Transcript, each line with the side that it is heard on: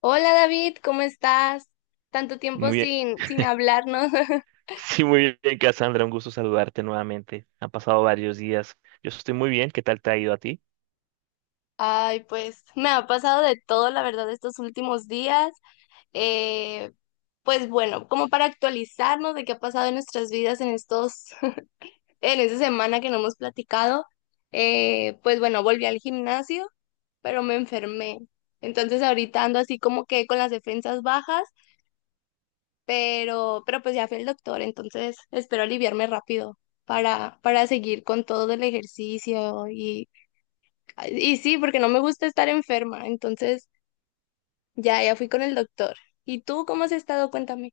left: Hola David, ¿cómo estás? Tanto
right: Muy
left: tiempo
right: bien.
left: sin, sin hablarnos.
right: Sí, muy bien, Cassandra. Un gusto saludarte nuevamente. Han pasado varios días. Yo estoy muy bien. ¿Qué tal te ha ido a ti?
left: Ay, pues me ha pasado de todo, la verdad, estos últimos días. Eh, pues bueno, como para actualizarnos de qué ha pasado en nuestras vidas en estos, en esta semana que no hemos platicado. Pues bueno, volví al gimnasio, pero me enfermé. Entonces ahorita ando así como que con las defensas bajas pero pues ya fui al doctor, entonces espero aliviarme rápido para seguir con todo el ejercicio y sí, porque no me gusta estar enferma, entonces ya, ya fui con el doctor. ¿Y tú cómo has estado? Cuéntame.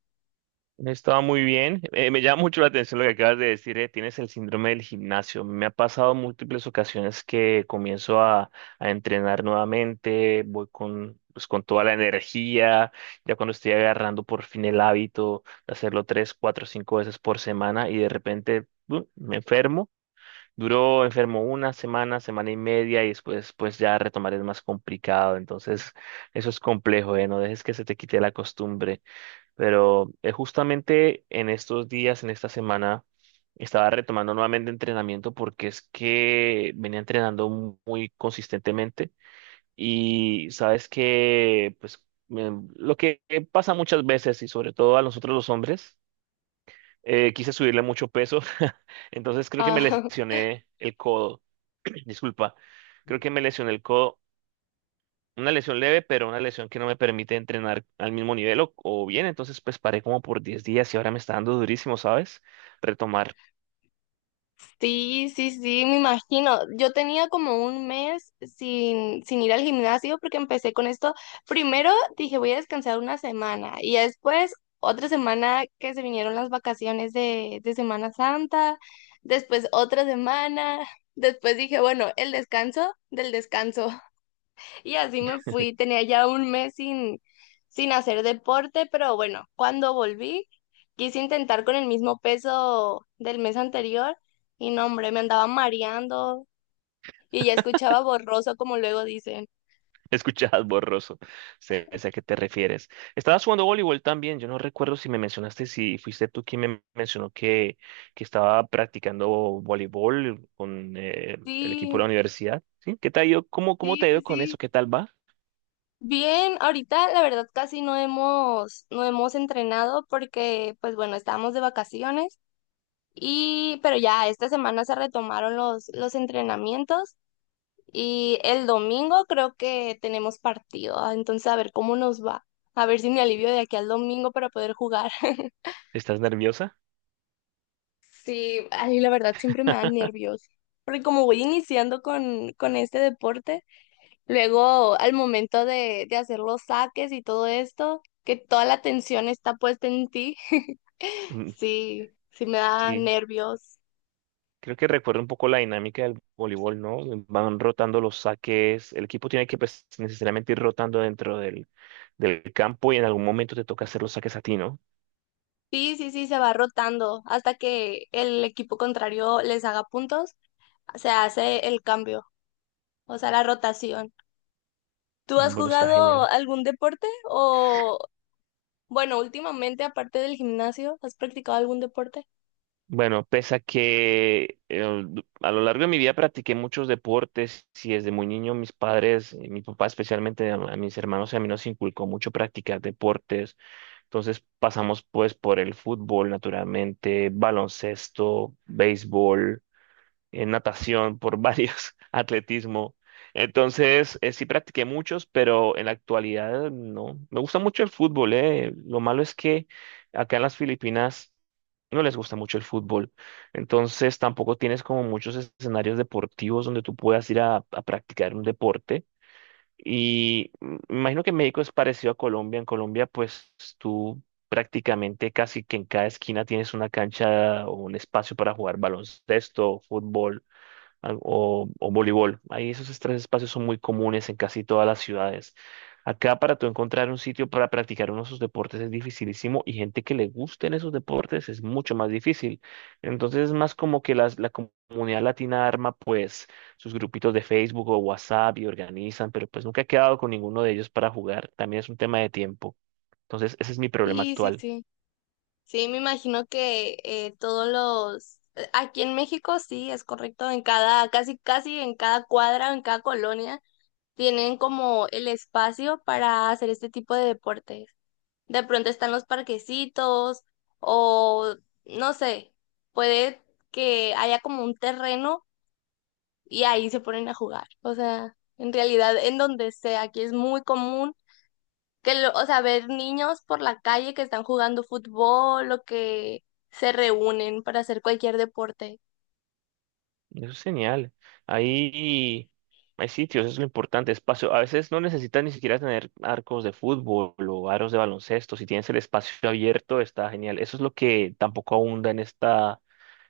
right: He estado muy bien. Me llama mucho la atención lo que acabas de decir. Tienes el síndrome del gimnasio. Me ha pasado múltiples ocasiones que comienzo a entrenar nuevamente. Voy con, pues, con toda la energía. Ya cuando estoy agarrando por fin el hábito de hacerlo tres, cuatro, cinco veces por semana y de repente me enfermo. Duró enfermo una semana, semana y media y después pues ya retomar es más complicado. Entonces eso es complejo, ¿eh? No dejes que se te quite la costumbre. Pero justamente en estos días, en esta semana, estaba retomando nuevamente entrenamiento porque es que venía entrenando muy consistentemente y sabes que pues lo que pasa muchas veces y sobre todo a nosotros los hombres, quise subirle mucho peso. Entonces creo que me
left: Ah,
right: lesioné el codo. Disculpa, creo que me lesioné el codo, una lesión leve, pero una lesión que no me permite entrenar al mismo nivel o, bien, entonces pues paré como por 10 días y ahora me está dando durísimo, ¿sabes? Retomar.
left: Sí, sí, sí, me imagino. Yo tenía como un mes sin ir al gimnasio porque empecé con esto. Primero dije, voy a descansar una semana y ya después otra semana que se vinieron las vacaciones de Semana Santa, después otra semana, después dije, bueno, el descanso del descanso. Y así me fui, tenía ya un mes sin hacer deporte, pero bueno, cuando volví, quise intentar con el mismo peso del mes anterior y no, hombre, me andaba mareando y ya escuchaba borroso, como luego dicen.
right: Escuchabas borroso, sé a qué te refieres. Estabas jugando voleibol también, yo no recuerdo si me mencionaste, si fuiste tú quien me mencionó que estaba practicando voleibol con el equipo de
left: Sí,
right: la universidad, ¿sí? ¿Qué te ha ido? ¿Cómo te
left: sí,
right: ha
left: sí,
right: ido con eso?
left: sí.
right: ¿Qué tal va?
left: Bien, ahorita la verdad casi no hemos entrenado porque, pues bueno, estábamos de vacaciones y, pero ya esta semana se retomaron los entrenamientos. Y el domingo creo que tenemos partido, ah, entonces a ver cómo nos va. A ver si me alivio de aquí al domingo para poder jugar.
right: ¿Estás nerviosa?
left: Sí, ay, la verdad siempre me dan nervios. Porque como voy iniciando con este deporte, luego al momento de hacer los saques y todo esto, que toda la atención está puesta en ti,
right: Mm,
left: sí, sí me da
right: sí.
left: nervios.
right: Creo que recuerda un poco la dinámica del voleibol, ¿no? Van rotando los saques, el equipo tiene que pues, necesariamente ir rotando dentro del, campo y en algún momento te toca hacer los saques a ti, ¿no?
left: Sí, sí, sí, se va rotando hasta que el equipo contrario les haga puntos, se hace el cambio. O sea, la rotación. ¿Tú has
right: Bueno, está genial.
left: jugado algún deporte? O, bueno, últimamente, aparte del gimnasio, ¿has practicado algún deporte?
right: Bueno, pese a que a lo largo de mi vida practiqué muchos deportes y desde muy niño mis padres, mi papá especialmente, a mis hermanos y a mí nos inculcó mucho practicar deportes. Entonces pasamos pues por el fútbol, naturalmente, baloncesto, béisbol en natación, por varios, atletismo. Entonces, sí practiqué muchos, pero en la actualidad no. Me gusta mucho el fútbol. Lo malo es que acá en las Filipinas no les gusta mucho el fútbol. Entonces, tampoco tienes como muchos escenarios deportivos donde tú puedas ir a, practicar un deporte. Y me imagino que México es parecido a Colombia. En Colombia, pues tú prácticamente casi que en cada esquina tienes una cancha o un espacio para jugar baloncesto, fútbol o voleibol. Ahí esos tres espacios son muy comunes en casi todas las ciudades. Acá para tú encontrar un sitio para practicar uno de esos deportes es dificilísimo y gente que le gusten esos deportes es mucho más difícil. Entonces es más como que la comunidad latina arma pues sus grupitos de Facebook o WhatsApp y organizan, pero pues nunca he quedado con ninguno de ellos para jugar. También es un tema de tiempo. Entonces ese es mi problema
left: Sí, sí,
right: actual.
left: sí. Sí, me imagino que todos los... aquí en México, sí, es correcto. En cada, casi, casi en cada cuadra, en cada colonia, tienen como el espacio para hacer este tipo de deportes. De pronto están los parquecitos o, no sé, puede que haya como un terreno y ahí se ponen a jugar. O sea, en realidad, en donde sea, aquí es muy común que, lo, o sea, ver niños por la calle que están jugando fútbol o que se reúnen para hacer cualquier deporte.
right: Eso es genial. Ahí hay sitios, eso es lo importante, espacio. A veces no necesitas ni siquiera tener arcos de fútbol o aros de baloncesto. Si tienes el espacio abierto, está genial. Eso es lo que tampoco abunda en esta,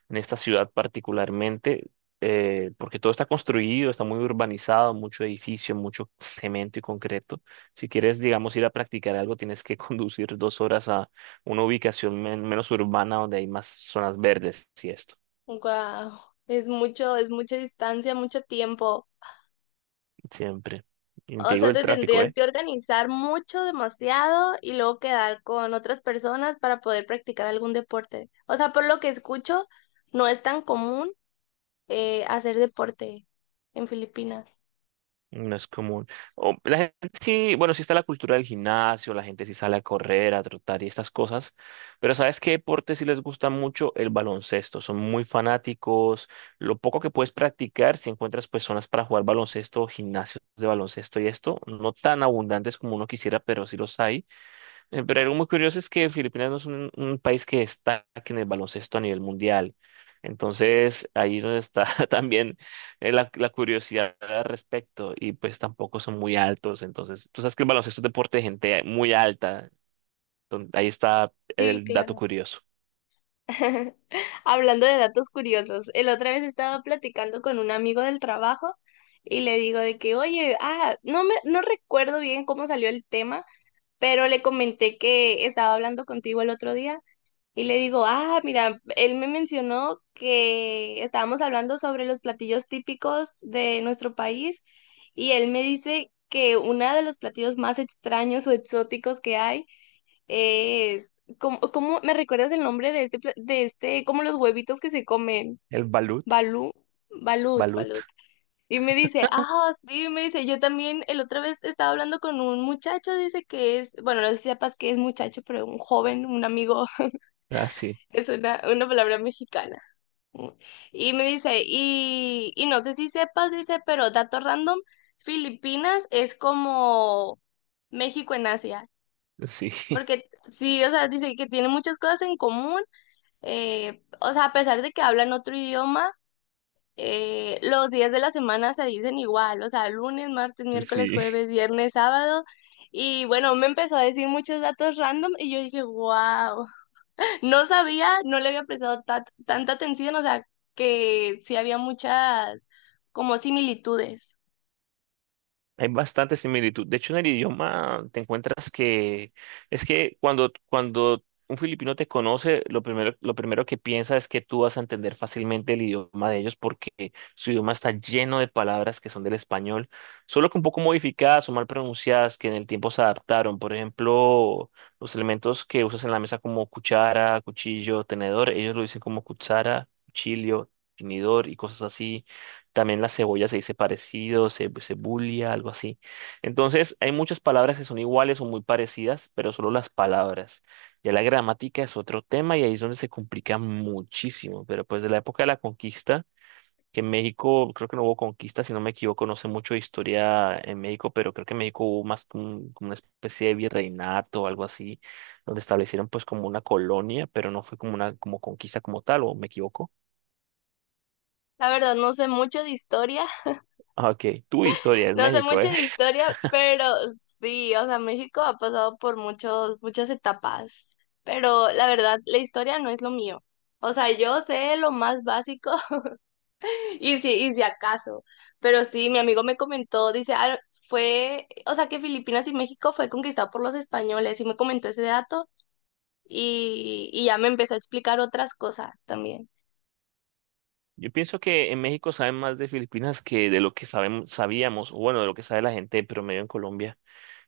right: en esta ciudad particularmente, porque todo está construido, está muy urbanizado, mucho edificio, mucho cemento y concreto. Si quieres, digamos, ir a practicar algo, tienes que conducir 2 horas a una ubicación menos urbana donde hay más zonas verdes y esto.
left: Wow, es mucho, es mucha distancia, mucho tiempo.
right: Siempre. Y te
left: O sea,
right: digo el
left: te
right: tráfico,
left: tendrías
right: ¿eh?
left: que organizar mucho, demasiado, y luego quedar con otras personas para poder practicar algún deporte. O sea, por lo que escucho, no es tan común hacer deporte en Filipinas.
right: No es común. O la gente sí, bueno, sí está la cultura del gimnasio, la gente sí sale a correr, a trotar y estas cosas, pero ¿sabes qué deporte sí les gusta mucho? El baloncesto, son muy fanáticos. Lo poco que puedes practicar, si encuentras personas para jugar baloncesto, gimnasios de baloncesto y esto, no tan abundantes como uno quisiera, pero sí los hay. Pero algo muy curioso es que Filipinas no es un país que destaque en el baloncesto a nivel mundial. Entonces, ahí es donde está también la curiosidad al respecto. Y pues tampoco son muy altos. Entonces, tú sabes que el baloncesto es deporte de gente muy alta. Entonces, ahí está
left: Sí,
right: el dato
left: claro.
right: curioso.
left: Hablando de datos curiosos, el otra vez estaba platicando con un amigo del trabajo y le digo de que, oye, ah, no recuerdo bien cómo salió el tema, pero le comenté que estaba hablando contigo el otro día y le digo, ah, mira, él me mencionó que estábamos hablando sobre los platillos típicos de nuestro país y él me dice que uno de los platillos más extraños o exóticos que hay es, ¿cómo, me recuerdas el nombre de este, de este, como los huevitos que se comen?
right: El balut,
left: Balú, balut,
right: balut.
left: balut. Y me dice, ah, sí, me dice, yo también, el otra vez estaba hablando con un muchacho, dice que es, bueno, no sé si sepas que es muchacho, pero un joven, un amigo,
right: Ah, sí,
left: es una palabra mexicana. Y me dice, y no sé si sepas, dice, pero dato random, Filipinas es como México en Asia.
right: sí,
left: Porque sí, o sea, dice que tiene muchas cosas en común o sea, a pesar de que hablan otro idioma, los días de la semana se dicen igual, o sea, lunes, martes, miércoles,
right: sí.
left: jueves, viernes, sábado. Y bueno, me empezó a decir muchos datos random y yo dije, wow, no sabía, no le había prestado tanta atención, o sea, que sí había muchas como similitudes.
right: Hay bastante similitud. De hecho, en el idioma te encuentras que es que cuando un filipino te conoce, lo primero que piensa es que tú vas a entender fácilmente el idioma de ellos porque su idioma está lleno de palabras que son del español, solo que un poco modificadas o mal pronunciadas que en el tiempo se adaptaron. Por ejemplo, los elementos que usas en la mesa como cuchara, cuchillo, tenedor, ellos lo dicen como cuchara, cuchillo, tenedor y cosas así. También la cebolla se dice parecido, cebulia, algo así. Entonces, hay muchas palabras que son iguales o muy parecidas, pero solo las palabras. Ya la gramática es otro tema y ahí es donde se complica muchísimo. Pero pues de la época de la conquista, que en México creo que no hubo conquista, si no me equivoco, no sé mucho de historia en México, pero creo que en México hubo más como como una especie de virreinato o algo así, donde establecieron pues como una colonia, pero no fue como una como conquista como tal, o me equivoco.
left: La verdad, no sé mucho de historia.
right: Ah, OK, tu historia es
left: No sé
right: México,
left: mucho
right: ¿eh?
left: de historia, pero sí, o sea, México ha pasado por muchos, muchas etapas, pero la verdad, la historia no es lo mío. O sea, yo sé lo más básico y si acaso, pero sí, mi amigo me comentó, dice, "Ah, fue, o sea, que Filipinas y México fue conquistado por los españoles" y me comentó ese dato y ya me empezó a explicar otras cosas también.
right: Yo pienso que en México saben más de Filipinas que de lo que sabemos, sabíamos, o bueno, de lo que sabe la gente de promedio en Colombia.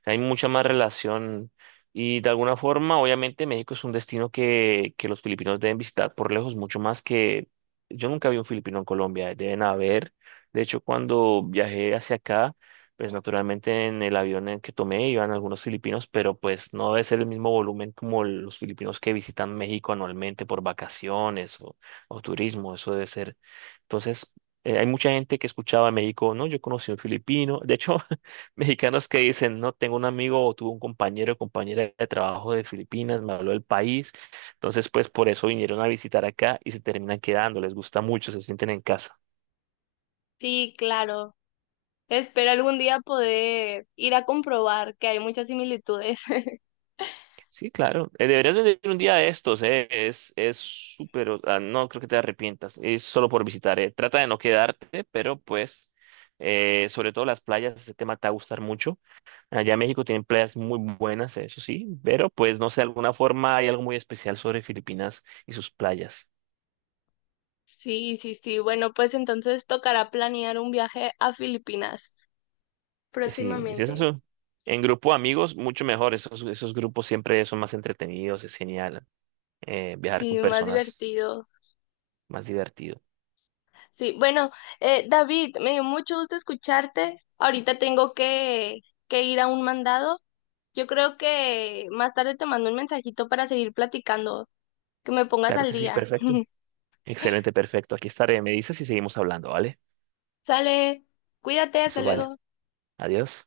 right: Hay mucha más relación y de alguna forma, obviamente, México es un destino que, los filipinos deben visitar por lejos, mucho más que yo nunca vi un filipino en Colombia, deben haber. De hecho, cuando viajé hacia acá, pues naturalmente en el avión en que tomé iban algunos filipinos, pero pues no debe ser el mismo volumen como los filipinos que visitan México anualmente por vacaciones o turismo, eso debe ser entonces, hay mucha gente que escuchaba en México, no, yo conocí a un filipino. De hecho, mexicanos que dicen, no, tengo un amigo o tuve un compañero o compañera de trabajo de Filipinas, me habló del país. Entonces, pues por eso vinieron a visitar acá y se terminan quedando, les gusta mucho, se sienten en casa.
left: Sí, claro. Espero algún día poder ir a comprobar que hay muchas similitudes.
right: Sí, claro. Deberías venir un día de estos, es súper, o sea, no creo que te arrepientas, es solo por visitar. Trata de no quedarte, pero pues, sobre todo las playas, ese tema te va a gustar mucho. Allá en México tienen playas muy buenas, eso sí, pero pues no sé, de alguna forma hay algo muy especial sobre Filipinas y sus playas.
left: Sí, sí, sí. Bueno, pues entonces tocará planear un viaje a Filipinas
right: Y sí, es
left: próximamente.
right: eso. En grupo de amigos, mucho mejor. Esos, esos grupos siempre son más entretenidos, es genial. Viajar
left: Sí,
right: con
left: más
right: personas
left: divertido.
right: más divertido.
left: Sí, bueno, David, me dio mucho gusto escucharte. Ahorita tengo que ir a un mandado. Yo creo que más tarde te mando un mensajito para seguir platicando, que me pongas
right: Claro
left: al
right: que sí,
left: día.
right: perfecto. Excelente, perfecto. Aquí estaré. Me dices y seguimos hablando, ¿vale?
left: Sale, cuídate, hasta
right: Eso vale.
left: luego.
right: Adiós.